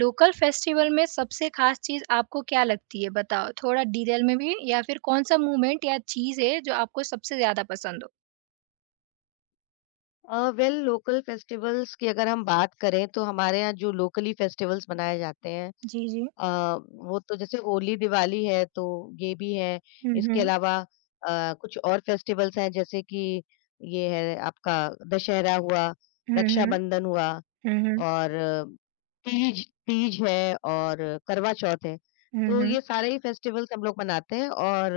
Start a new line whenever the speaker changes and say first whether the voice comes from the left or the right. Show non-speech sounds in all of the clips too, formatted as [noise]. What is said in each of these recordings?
right: Local festival में सबसे खास चीज़ आपको क्या लगती है? बताओ थोड़ा डिटेल में भी या फिर कौन-सा मूवमेंट या चीज़ है जो आपको सबसे ज़्यादा पसंद हो?
left: वेल लोकल फेस्टिवल्स की अगर हम बात करें तो हमारे यहाँ जो लोकली फेस्टिवल्स मनाए जाते हैं,
right: जी, जी।
left: अ, वो तो जैसे होली दिवाली है, तो ये भी है।
right: हुँ,
left: इसके
right: हुँ।
left: अलावा कुछ और फेस्टिवल्स हैं जैसे कि ये है आपका दशहरा हुआ,
right: हुँ, हुँ।
left: रक्षाबंधन हुआ,
right: हुँ, हुँ।
left: और तीज तीज है, और करवा चौथ है।
right: हुँ,
left: तो ये
right: हुँ।
left: सारे ही फेस्टिवल्स हम लोग मनाते हैं, और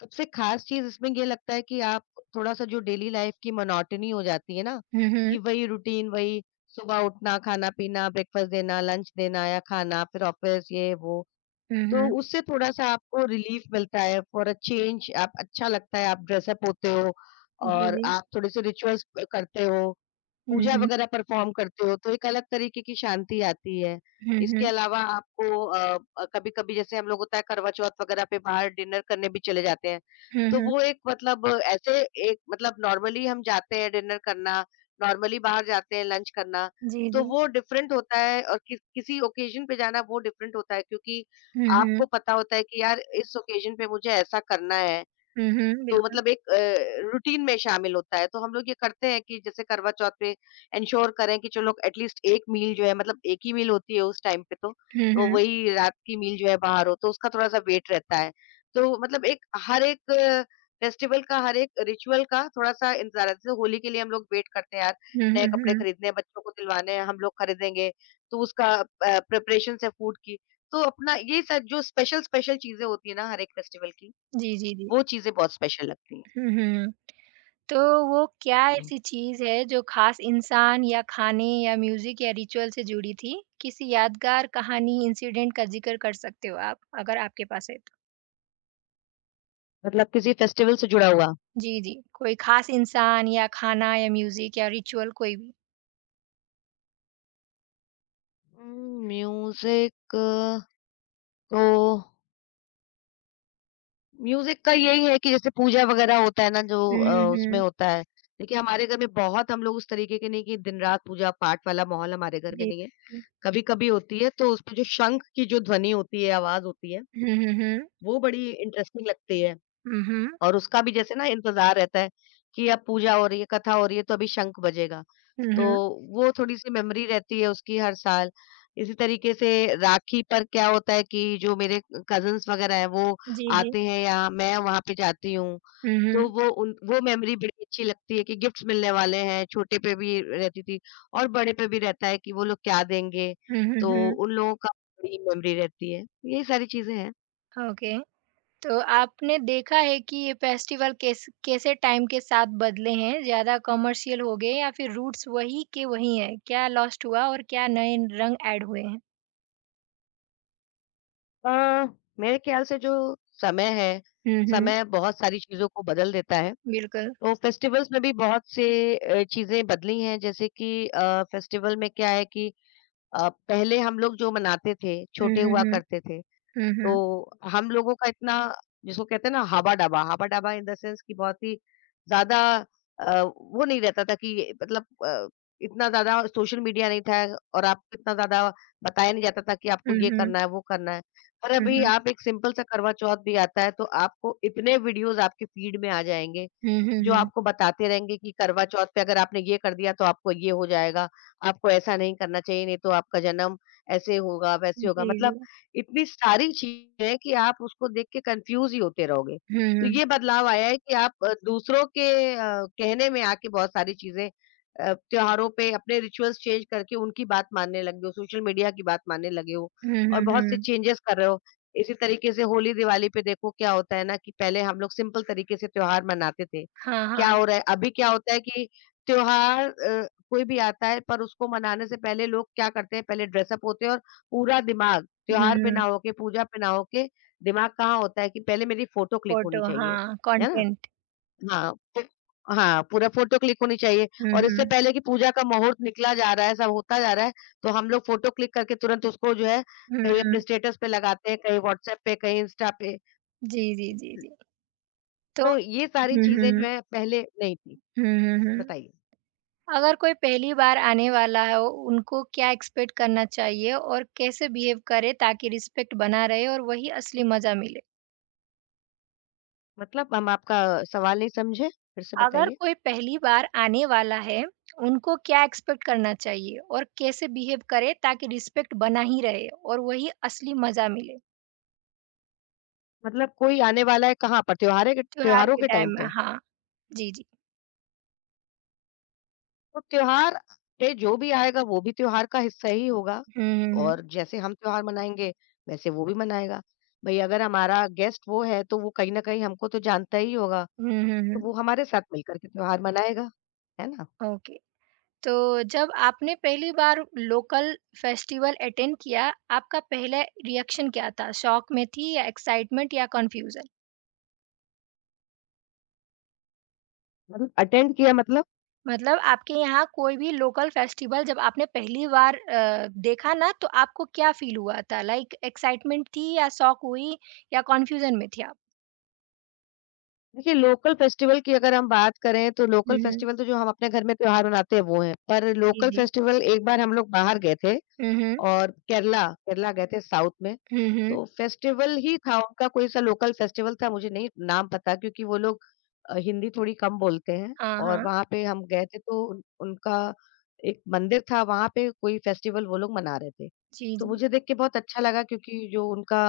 left: सबसे ख़ास चीज़ इसमें ये लगता है कि आप, थोड़ा-सा जो डेली लाइफ़ की मोनोटनी हो जाती है ना,
right: हुँ, हुँ।
left: कि वही रूटीन, वही सुबह उठना, खाना-पीना, ब्रेकफ़ास्ट देना, लंच देना या खाना, फिर ऑफ़िस, ये वो।
right: हुँ,
left: तो
right: हुँ।
left: उससे थोड़ा-सा आपको रिलीफ़ मिलता है, फॉर अ चेंज आप, अच्छा लगता है, आप ड्रेसअप होते हो
right: जी,
left: और
right: जी।
left: आप थोड़े-से रिचुअल्स करते हो।
right: हुँ,
left: पूजा
right: हुँ।
left: वगैरह परफ़ॉर्म करते हो, तो एक अलग तरीके की शांति आती है।
right: हुँ,
left: इसके
right: हुँ।
left: अलावा आपको कभी-कभी जैसे हम लोग, होता है करवा चौथ वगैरह पे बाहर डिनर करने भी चले जाते हैं।
right: हुँ,
left: तो
right: हुँ।
left: वो एक मतलब ऐसे, एक मतलब नॉर्मली हम जाते हैं डिनर करना, नॉर्मली बाहर जाते हैं लंच करना,
right: जी,
left: तो
right: जी।
left: वो डिफरेंट होता है, और कि किसी ओकेज़न पे जाना वो डिफरेंट होता है, क्योंकि
right: हुँ, हुँ।
left: आपको पता होता है कि यार इस ओकेज़न पे मुझे ऐसा करना है।
right: हुँ, हुँ।
left: तो
right: बिल्कुल।
left: मतलब एक रूटीन में शामिल होता है। तो हम लोग ये करते हैं कि जैसे करवा चौथ पे एन्श्योर करें कि चलो एटलीस्ट 1 मील जो है, मतलब 1 ही मील होती है उस टाइम पे, तो,
right: हुँ,
left: तो
right: हुँ।
left: वही रात की मील जो है बाहर हो, तो उसका थोड़ा-सा वेट रहता है। तो मतलब एक, हर एक फेस्टिवल का, हर एक रिचुअल का थोड़ा-सा इंतज़ार है। जैसे होली के लिए हम लोग वेट करते हैं यार,
right: हुँ,
left: नए
right: हुँ,
left: कपड़े
right: हुँ।
left: खरीदने हैं, बच्चों को दिलवाने हैं, हम लोग खरीदेंगे, तो उसका प्रिपरेशंस है फूड की। तो अपना ये सब जो स्पेशल-स्पेशल चीज़ें होती हैं ना हर एक फेस्टिवल की,
right: जी, जी, जी।
left: वो चीज़ें बहुत स्पेशल लगती हैं।
right: हुँ, हुँ। तो वो क्या ऐसी चीज़ है जो खास इंसान या खाने या म्यूज़िक या रिचुअल से जुड़ी थी? किसी यादगार कहानी, इंसिडेंट का ज़िक्र कर सकते हो आप, अगर आपके पास है तो?
left: मतलब किसी फेस्टिवल से जुड़ा हुआ?
right: जी, जी। कोई खास इंसान या खाना या म्यूज़िक या रिचुअल कोई भी?
left: म्यूज़िक, तो म्यूज़िक का यही है कि जैसे पूजा वगैरह होता है ना, जो
right: हुँ, हुँ,
left: उसमें
right: हुँ।
left: होता है। देखिए हमारे घर में बहुत, हम लोग उस तरीके के नहीं कि दिन-रात पूजा-पाठ वाला माहौल, हमारे घर में
right: जी।
left: नहीं है। कभी-कभी होती है तो उसमें जो शंख की जो ध्वनि होती है, आवाज़ होती है,
right: हुँ, हुँ, हुँ।
left: वो बड़ी इंटरेस्टिंग लगती है।
right: हुँ, हुँ।
left: और उसका भी जैसे ना इंतज़ार रहता है कि अब पूजा हो रही है, कथा हो रही है, तो अभी शंख बजेगा।
right: हुँ,
left: तो
right: हुँ।
left: वो थोड़ी-सी मेमोरी रहती है उसकी हर साल। इसी तरीके से राखी पर क्या होता है कि जो मेरे कज़िन्स वग़ैरह हैं, वो
right: जी, जी।
left: आते हैं यहाँ, मैं वहाँ पे जाती हूँ।
right: हुँ, हुँ।
left: तो वो मेमोरी बड़ी अच्छी लगती है कि गिफ्ट्स मिलने वाले हैं, छोटे पे भी रहती थी और बड़े पे भी रहता है कि वो लोग क्या देंगे।
right: हुँ, हुँ,
left: तो
right: हुँ।
left: उन लोगों का बड़ी मेमोरी रहती है। यही सारी चीज़ें हैं।
right: ओके। तो आपने देखा है कि ये फेस्टिवल कैसे टाइम के साथ बदले हैं? ज़्यादा कमर्शियल हो गए या फिर रूट्स वही के वही हैं? क्या लॉस्ट हुआ और क्या नए रंग ऐड हुए हैं?
left: अ, मेरे ख्याल से जो समय है,
right: हुँ, हुँ।
left: समय बहुत सारी चीज़ों को बदल देता है।
right: बिल्कुल।
left: तो फेस्टिवल्स में भी बहुत से चीज़ें बदली हैं, जैसे कि फेस्टिवल में क्या है कि पहले हम लोग जो मनाते थे,
right: हुँ,
left: छोटे
right: हुँ,
left: हुआ
right: हुँ।
left: करते थे,
right: हुँ, हुँ।
left: तो हम लोगों का इतना, जिसको कहते हैं ना हाबा-डाबा, हाबा-डाबा इन द सेंस कि बहुत ही ज़्यादा वो नहीं रहता था कि मतलब इतना ज़्यादा सोशल मीडिया नहीं था, और आपको इतना ज़्यादा बताया नहीं जाता था कि आपको
right: हुँ,
left: ये
right: हुँ।
left: करना है, वो करना है। पर
right: हुँ,
left: अभी,
right: हुँ।
left: आप एक सिंपल सा करवा चौथ भी आता है तो आपको इतने वीडियोज़ आपके फीड में आ जाएँगे,
right: हुँ, हुँ,
left: जो
right: हुँ।
left: आपको बताते रहेंगे कि करवा चौथ पे अगर आपने ये कर दिया तो आपको ये हो जाएगा, आपको ऐसा नहीं करना चाहिए नहीं तो आपका जन्म ऐसे होगा, वैसे होगा,
right: जी,
left: मतलब
right: जी।
left: इतनी सारी चीज़ें हैं कि आप उसको देख के कन्फ्यूज़ ही होते रहोगे।
right: हुँ,
left: तो
right: हुँ।
left: ये बदलाव आया है कि आप दूसरों के कहने में आके बहुत सारी चीज़ें, त्योहारों पे अपने रिचुअल्स चेंज करके उनकी बात मानने लग गए हो, सोशल मीडिया की बात मानने लगे हो
right: हुँ,
left: और
right: हुँ,
left: बहुत से
right: हुँ।
left: चेंजेस कर रहे हो। इसी तरीके से होली-दिवाली पे देखो क्या होता है ना कि पहले हम लोग सिंपल तरीके से त्योहार मनाते थे।
right: हाँ,
left: क्या हो
right: हाँ।
left: रहा है, अभी क्या होता है कि त्योहार कोई भी आता है, पर उसको मनाने से पहले लोग क्या करते हैं, पहले ड्रेस अप होते हैं और पूरा दिमाग
right: हुँ,
left: त्योहार पे ना
right: हुँ।
left: हो के, पूजा पे ना हो के, दिमाग कहाँ होता है कि पहले मेरी फोटो क्लिक होनी
right: फ़ोटो
left: चाहिए,
right: हाँ,
left: है ना?
right: कंटेंट।
left: हाँ, फिर, हाँ, पूरा फोटो क्लिक होनी चाहिए,
right: हुँ,
left: और इससे
right: हुँ।
left: पहले कि पूजा का मुहूर्त निकला जा रहा है, सब होता जा रहा है, तो हम लोग फोटो क्लिक करके तुरंत उसको जो है,
right: हुँ,
left: कहीं अपने
right: हुँ।
left: स्टेटस पे लगाते हैं, कहीं व्हाट्सएप पे, कहीं इंस्टा पे।
right: जी, जी, जी, जी। तो
left: तो ये सारी
right: हुँ,
left: चीज़ें
right: हुँ।
left: जो है पहले नहीं थी।
right: हुँ, हुँ, हुँ।
left: बताइए?
right: अगर कोई पहली बार आने वाला हो, उनको क्या एक्सपेक्ट करना चाहिए और कैसे बिहेव करे ताकि रिस्पेक्ट बना रहे और वही असली मज़ा मिले?
left: मतलब हम आपका सवाल नहीं समझे? फिर से
right: अगर
left: बताइए?
right: कोई पहली बार आने वाला है, उनको क्या एक्सपेक्ट करना चाहिए और कैसे बिहेव करे ताकि रिस्पेक्ट बना ही रहे और वही असली मज़ा मिले?
left: मतलब कोई आने वाला है कहाँ पर? त्योहारे के
right: त्योहार
left: त्योहारों
right: के
left: के टाइम
right: टाइम में
left: पे?
right: हाँ, जी, जी।
left: तो त्योहार पे जो भी आएगा वो भी त्योहार का हिस्सा ही होगा,
right: हुँ, हुँ, हुँ।
left: और जैसे हम त्योहार मनाएँगे, वैसे वो भी मनाएगा। भई अगर हमारा गेस्ट वो है तो वो कहीं न कहीं हमको तो जानता ही होगा,
right: हुँ, हुँ,
left: तो वो
right: हुँ।
left: हमारे साथ मिलकर के त्योहार मनाएगा, है ना?
right: ओके। तो जब आपने पहली बार लोकल फेस्टिवल अटेंड किया, आपका पहला रिएक्शन क्या था? शॉक में थी या एक्साइटमेंट या कन्फ्यूजन?
left: मतलब अटेंड किया, मतलब,
right: मतलब आपके यहाँ कोई भी लोकल फेस्टिवल जब आपने पहली बार देखा ना तो आपको क्या फील हुआ था? लाइक एक्साइटमेंट थी या शॉक हुई या कन्फ्यूजन में थे आप?
left: देखिए लोकल फेस्टिवल की अगर हम बात करें तो लोकल
right: हुँ, हुँ।
left: फेस्टिवल तो जो हम अपने घर में त्योहार मनाते हैं वो है। पर
right: जी,
left: लोकल
right: जी।
left: फेस्टिवल एक बार हम लोग बाहर गए थे,
right: हुँ, हुँ।
left: और केरला, केरला गए थे साउथ में,
right: हुँ, हुँ।
left: तो फेस्टिवल ही था, उनका कोई-सा लोकल फेस्टिवल था, मुझे नहीं नाम पता क्योंकि वो लोग हिंदी थोड़ी कम बोलते हैं।
right: हाँ,
left: और
right: हाँ।
left: वहाँ पे हम गए थे तो उन उनका एक मंदिर था, वहाँ पे कोई फेस्टिवल वो लोग मना रहे थे।
right: जी,
left: तो
right: जी।
left: मुझे देख के बहुत अच्छा लगा, क्योंकि जो उनका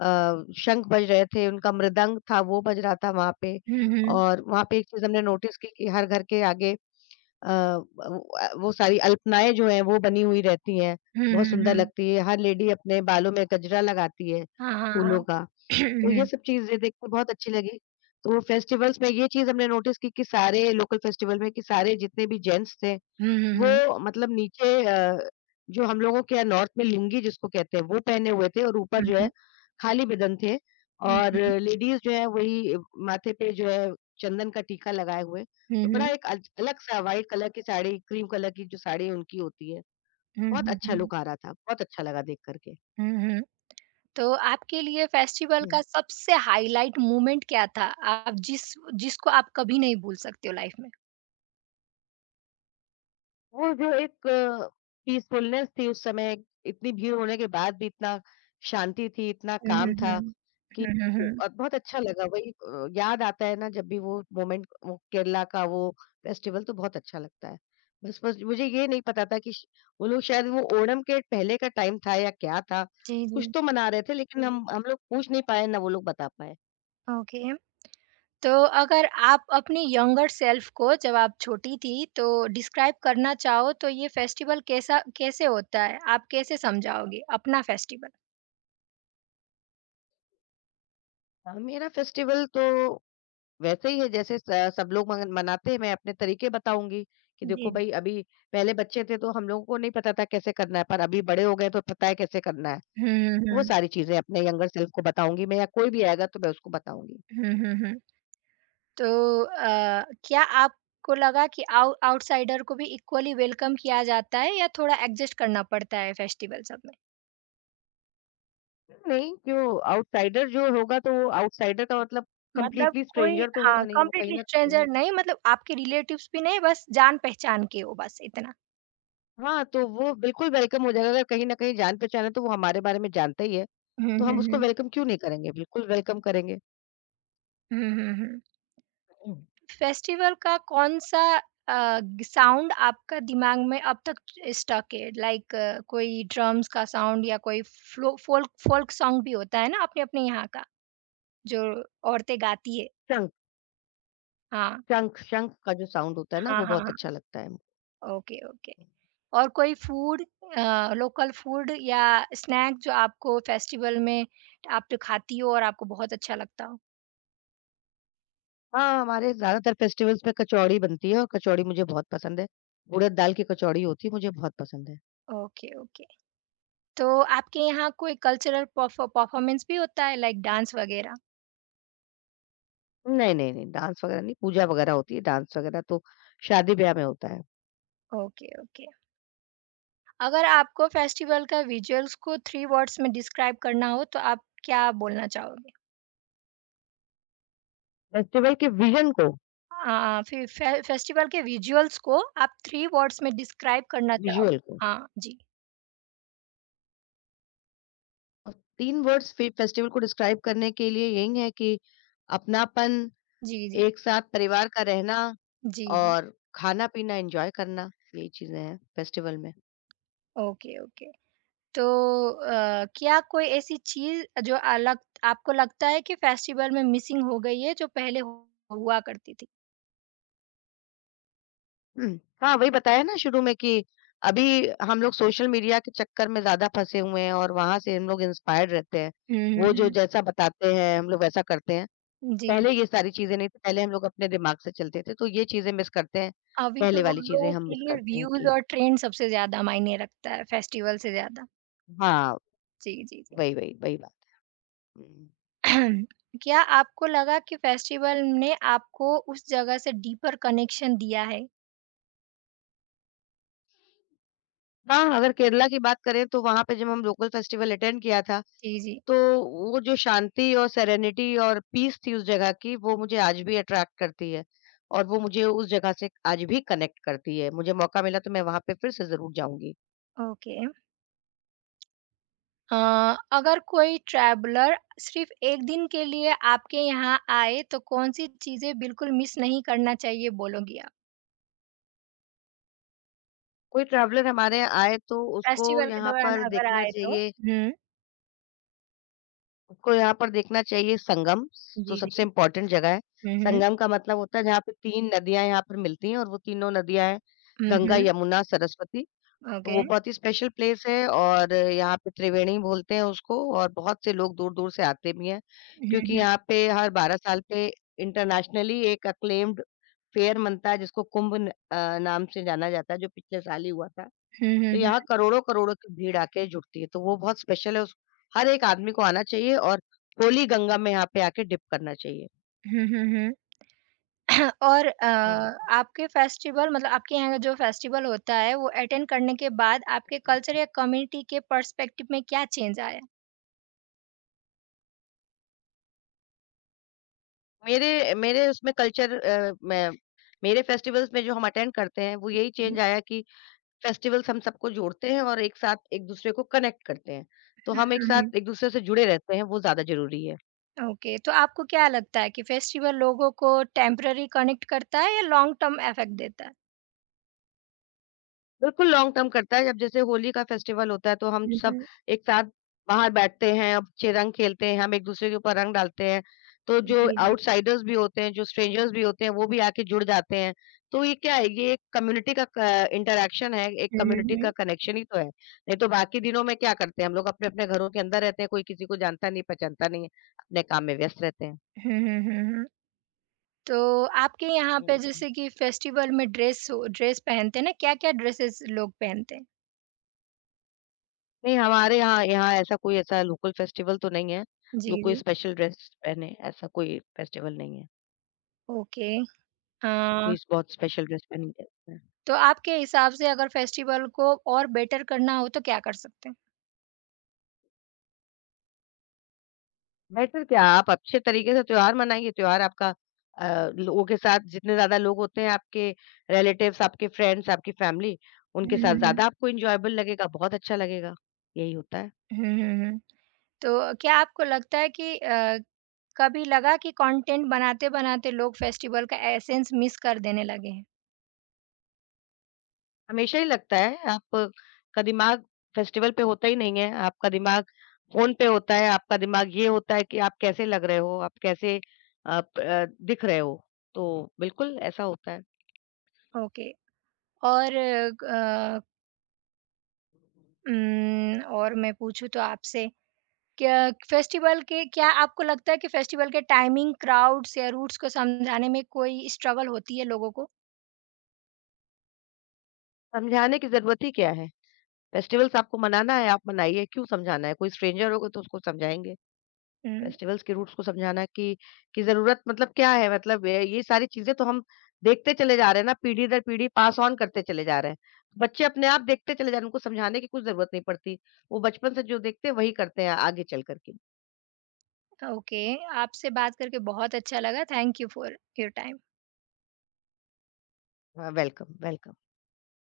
left: शंख बज रहे थे, उनका मृदंग था वो बज रहा था वहाँ पे।
right: हुँ, हुँ।
left: और वहाँ पे एक चीज़ हमने नोटिस की कि हर घर के आगे वो सारी अल्पनाएँ जो हैं वो बनी हुई रहती हैं,
right: हुँ,
left: बहुत
right: हुँ,
left: सुंदर
right: हुँ।
left: लगती है। हर लेडी अपने बालों में गजरा लगाती है
right: हाँ, हाँ,
left: फूलों
right: हाँ।
left: का,
right: [clears throat]
left: तो
right: हुँ,
left: ये सब चीज़ें देख के बहुत अच्छी लगी। तो फेस्टिवल्स में ये चीज़ हमने नोटिस की, कि सारे लोकल फेस्टिवल में, कि सारे जितने भी जेंट्स थे
right: हुँ।
left: वो मतलब नीचे जो हम लोगों के यहाँ नॉर्थ में लुंगी जिसको कहते हैं वो पहने हुए थे, और
right: हुँ,
left: ऊपर
right: हुँ,
left: जो है
right: हुँ।
left: खाली बदन थे।
right: हुँ,
left: और
right: हुँ।
left: लेडीज़ जो है, वही माथे पे जो है चंदन का टीका लगाए हुए।
right: हुँ,
left: तो
right: हुँ।
left: बड़ा एक अज अलग-सा, व्हाइट कलर की साड़ी, क्रीम कलर की जो साड़ी उनकी होती है,
right: हुँ, हुँ।
left: बहुत
right: हुँ,
left: अच्छा
right: हुँ, हुँ।
left: लुक आ रहा था, बहुत अच्छा लगा देख कर के।
right: हुँ, हुँ। तो आपके लिए फेस्टिवल
left: हुँ।
right: का सबसे हाइलाइट मोमेंट क्या था? आप जिसको आप कभी नहीं भूल सकते हो लाइफ में?
left: वो जो एक पीसफुलनेस थी उस समय, इतनी भीड़ होने के बाद भी इतना शांति थी, इतना
right: हुँ,
left: काम
right: हुँ,
left: था।
right: हुँ।
left: कि
right: हुँ, हुँ, हुँ।
left: बहुत अच्छा लगा, वही याद आता है ना जब भी वो मोमेंट, वो केरला का वो फेस्टिवल, तो बहुत अच्छा लगता है। बस बस मुझे ये नहीं पता था कि श वो लोग, शायद वो ओणम के पहले का टाइम था या क्या था,
right: जी,
left: कुछ
right: जी।
left: तो मना रहे थे लेकिन हम लोग पूछ नहीं पाए, ना वो लोग बता पाए।
right: ओके। तो अगर आप अपनी यंगर सेल्फ को जब आप छोटी थी तो डिस्क्राइब करना चाहो तो ये फेस्टिवल कैसा कैसे होता है? आप कैसे समझाओगे अपना फेस्टिवल?
left: मेरा फेस्टिवल तो वैसे ही है जैसे स सब लोग मग मनाते हैं, मैं अपने तरीके बताऊँगी कि देखो
right: जी, जी।
left: भई, अभी पहले बच्चे थे तो हम लोगों को नहीं पता था कैसे करना है, पर अभी बड़े हो गए तो पता है कैसे करना है।
right: हुँ, हुँ,
left: वो
right: हुँ।
left: सारी चीज़ें अपने यंगर सेल्फ को बताऊँगी मैं, या कोई भी आएगा तो मैं उसको बताऊँगी।
right: हुँ, हुँ, हुँ। तो क्या आपको लगा कि आउ आउटसाइडर को भी इक्वली वेलकम किया जाता है या थोड़ा एडजस्ट करना पड़ता है फेस्टिवल सब में?
left: नहीं, जो आउटसाइडर जो होगा तो वो आउटसाइडर का मतलब
right: मतलब
left: कंप्लीटली
right: कोई
left: स्ट्रेंजर तो होगा
right: हाँ,
left: नहीं, वो कहीं
right: कंप्लीटली
left: न कहीं,
right: स्ट्रेंजर नहीं मतलब आपके रिलेटिव्स भी नहीं बस जान-पहचान के हो बस इतना।
left: हाँ, तो वो बिल्कुल वेलकम हो जाएगा, अगर कहीं न कहीं जान-पहचान है तो वो हमारे बारे में जानता ही है,
right: हुँ,
left: तो
right: हुँ,
left: हम उसको
right: हुँ।
left: वेलकम क्यों नहीं करेंगे? बिल्कुल वेलकम करेंगे।
right: हुँ, हुँ, हुँ।
left: हुँ।
right: फेस्टिवल का कौन-सा अ, ग साउंड आपका दिमाग में अब तक स्टक है? लाइक कोई ड्रम्स का साउंड या कोई फ्लो फ़ोल्क फ़ोल्क सॉन्ग भी होता है ना अपने-अपने यहाँ का, जो औरतें गाती है।
left: शंख
right: हाँ।
left: शंख शंख का जो साउंड होता है ना
right: हाँ,
left: वो
right: हाँ,
left: बहुत अच्छा
right: हाँ।
left: लगता है।
right: Okay, okay. और कोई फूड लोकल फूड या स्नैक जो आपको फेस्टिवल में आप जो खाती हो और आपको बहुत अच्छा लगता हो?
left: हाँ, हमारे ज़्यादातर फेस्टिवल्स में कचौड़ी बनती है और कचौड़ी मुझे बहुत पसंद है। उड़द दाल की कचौड़ी होती है मुझे बहुत पसंद है।
right: Okay, okay. तो आपके यहाँ कोई कल्चरल परफॉर्मेंस भी होता है लाइक डांस वगैरह?
left: नहीं, नहीं, नहीं, डांस वगैरह नहीं, पूजा वगैरह होती है, डांस वगैरह तो शादी-ब्याह में होता है।
right: Okay, okay. अगर आपको फेस्टिवल का विजुअल्स को 3 वर्ड्स में डिस्क्राइब करना हो तो आप क्या बोलना चाहोगे?
left: फेस्टिवल के विज़न को
right: अ, फे फे फेस्टिवल के विजुअल्स को आप 3 वर्ड्स में डिस्क्राइब करना चाहो
left: विज़ुअल को
right: हाँ, जी।
left: और 3 वर्ड्स फे फेस्टिवल को डिस्क्राइब करने के लिए यही है कि अपनापन,
right: जी, जी।
left: एक साथ परिवार का रहना
right: जी, जी।
left: और खाना-पीना एन्जॉय करना, यही चीज़ें हैं फेस्टिवल में। [clears throat]
right: Okay, okay. तो क्या कोई ऐसी चीज़ जो अलग आपको लगता है कि फेस्टिवल में मिसिंग हो गई है जो पहले हुआ करती थी?
left: हुँ, हाँ, वही बताया ना शुरू में कि अभी हम लोग सोशल मीडिया के चक्कर में ज़्यादा फँसे हुए हैं और वहाँ से हम लोग इंस्पायर्ड रहते हैं।
right: हुँ, हुँ,
left: वो जो
right: हुँ।
left: जैसा बताते हैं, हम लोग वैसा करते हैं।
right: जी,
left: पहले
right: जी।
left: ये सारी चीज़ें नहीं थी, पहले हम लोग अपने दिमाग से चलते थे, तो ये चीज़ें मिस करते हैं,
right: अभी तो
left: पहले वाली चीज़ें
right: लोगों
left: हम
right: के
left: मिस
right: लिए
left: करते हैं
right: व्यूज़
left: कि
right: और ट्रेंड सबसे ज़्यादा मायने रखता है फेस्टिवल से ज़्यादा।
left: हाँ,
right: जी, जी, जी।
left: वही बात। हुँ।
right: [clears throat] क्या आपको लगा कि फेस्टिवल ने आपको उस जगह से डीपर कनेक्शन दिया है?
left: हाँ, अगर केरला की बात करें तो वहाँ पे जब हम लोकल फेस्टिवल अटेंड किया था,
right: जी, जी।
left: तो वो जो शांति और सेरेनिटी और पीस थी उस जगह की, वो मुझे आज भी अट्रैक्ट करती है और वो मुझे उस जगह से आज भी कनेक्ट करती है। मुझे मौका मिला तो मैं वहाँ पे फिर से ज़रूर जाऊँगी।
right: ओके। अ, अगर कोई ट्रैवलर सिर्फ एक दिन के लिए आपके यहाँ आए तो कौन-सी चीज़ें बिल्कुल मिस नहीं करना चाहिए बोलोगी आप?
left: कोई ट्रैवलर हमारे यहाँ आए तो उसको
right: फेस्टिवल के
left: यहाँ
right: दौरान
left: पर
right: अगर
left: देखना
right: आए तो?
left: चाहिए
right: हुँ।
left: आपको यहाँ पर देखना चाहिए संगम, तो
right: जी,
left: सबसे
right: जी।
left: इम्पोर्टेंट जगह है।
right: हुँ, हुँ।
left: संगम का मतलब होता है जहाँ पे 3 नदियाँ यहाँ पर मिलती हैं और वो तीनों नदियाँ हैं
right: हुँ,
left: गंगा,
right: हुँ।
left: यमुना, सरस्वती। तो
right: ओके।
left: वो बहुत ही स्पेशल प्लेस है और यहाँ पे त्रिवेणी बोलते हैं उसको और बहुत से लोग दूर-दूर से आते भी हैं,
right: हुँ,
left: क्योंकि यहाँ
right: हुँ।
left: पे हर 12 साल पे इंटरनेशनली एक अक्लेम्ड फेयर बनता है जिसको कुंभ न अ, नाम से जाना जाता है जो पिछले साल ही हुआ था।
right: हुँ,
left: तो
right: हुँ,
left: यहाँ
right: हुँ।
left: करोड़ों-करोड़ों की भीड़ आके जुटती है, तो वो बहुत स्पेशल है उस हर एक आदमी को आना चाहिए और होली गंगा में यहाँ पे आके डिप करना चाहिए।
right: हुँ, हुँ, हुँ। [clears throat] और
left: हुँ,
right: आपके फेस्टिवल मतलब आपके यहाँ का जो फेस्टिवल होता है वो अटेंड करने के बाद आपके कल्चर
left: बिल्कुल।
right: या कम्युनिटी के पर्सपेक्टिव में क्या चेंज आया?
left: मेरे मेरे उसमें कल्चर अ, मैं मेरे फेस्टिवल्स में जो हम अटेंड करते हैं, वो यही चेंज
right: जी।
left: आया कि फेस्टिवल्स हम सबको जोड़ते हैं और एक साथ एक-दूसरे को कनेक्ट करते हैं। तो
right: हुँ,
left: हम एक
right: हुँ, हुँ।
left: साथ एक-दूसरे से जुड़े रहते हैं, वो ज़्यादा ज़रूरी है।
right: ओके, तो आपको क्या लगता है कि फेस्टिवल लोगों को टेम्पररी कनेक्ट करता है या लॉन्ग टर्म इफेक्ट देता है?
left: बिल्कुल लॉन्ग टर्म करता है, जब जैसे होली का फेस्टिवल होता है तो हम
right: हुँ,
left: सब
right: हुँ।
left: एक साथ बाहर बैठते हैं, अब चे रंग खेलते हैं, हम एक-दूसरे के ऊपर रंग डालते हैं। तो जो
right: जी, जी।
left: आउटसाइडर्स भी होते हैं, जो स्ट्रेंजर्स भी होते हैं, वो भी आके जुड़ जाते हैं। तो ये क्या है, ये एक कम्युनिटी का क इंटरैक्शन है, एक
right: हुँ, हुँ,
left: कम्युनिटी का
right: हुँ।
left: कनेक्शन ही तो है। नहीं तो बाकी दिनों में क्या करते हैं हम लोग अपने-अपने घरों के अंदर रहते हैं, कोई किसी को जानता नहीं, पहचानता नहीं है, अपने काम में व्यस्त रहते हैं।
right: हुँ, हुँ, हुँ, हुँ। तो आपके यहाँ पे
left: हुँ।
right: जैसे कि फेस्टिवल में ड्रेस पहनते हैं ना, क्या-क्या ड्रेसेस लोग पहनते हैं?
left: नहीं, हमारे यहाँ यहाँ ऐसा कोई ऐसा लोकल फेस्टिवल तो नहीं है,
right: जी,
left: जो कोई
right: जी।
left: स्पेशल ड्रेस पहने, ऐसा कोई फेस्टिवल नहीं है।
right: ओके। अ,
left: कोई स बहुत स्पेशल ड्रेस पहन के है।
right: तो आपके हिसाब से अगर फेस्टिवल को और बेटर करना हो तो क्या कर सकते हैं?
left: बेटर क्या, आप अच्छे तरीके से त्योहार मनाइए, त्योहार आपका लोगों के साथ जितने ज़्यादा लोग होते हैं, आपके रिलेटिव्स, आपके फ्रेंड्स, आपकी फैमिली,
right: हुँ,
left: उनके साथ
right: हुँ,
left: ज़्यादा
right: हुँ।
left: आपको एन्जॉयबल लगेगा, बहुत अच्छा लगेगा। यही होता है।
right: हुँ, हुँ, हुँ। तो क्या आपको लगता है कि कभी लगा कि कंटेंट बनाते-बनाते लोग फेस्टिवल का एसेंस मिस कर देने लगे हैं?
left: हमेशा ही लगता है, आप का दिमाग फेस्टिवल पे होता ही नहीं है, आपका दिमाग फ़ोन पे होता है, आपका दिमाग ये होता है कि आप कैसे लग रहे हो, आप दिख रहे हो। तो बिल्कुल ऐसा होता है।
right: ओके, और और मैं पूछूँ तो आपसे क्या फेस्टिवल के क्या आपको लगता है कि फेस्टिवल के टाइमिंग, क्राउड्स या रूट्स को समझाने में कोई स्ट्रगल होती है लोगों को?
left: समझाने की ज़रूरत ही क्या है? फेस्टिवल्स आपको मनाना है, आप मनाइए, क्यों समझाना है? कोई स्ट्रेंजर होगा तो उसको समझाएँगे।
right: हुँ,
left: फेस्टिवल्स के रूट्स को समझाना कि ज़रूरत मतलब क्या है? मतलब ये सारी चीज़ें तो हम देखते चले जा रहे हैं ना, पीढ़ी दर पीढ़ी पास ऑन करते चले जा रहे हैं। बच्चे अपने आप देखते चले जा रहे हैं, उनको समझाने की कुछ ज़रूरत नहीं पड़ती। वो बचपन से जो देखते हैं वही करते हैं आगे चल कर के।
right: ओके, आपसे बात करके बहुत अच्छा लगा। Thank you for your time.
left: हाँ, वेलकम, वेलकम।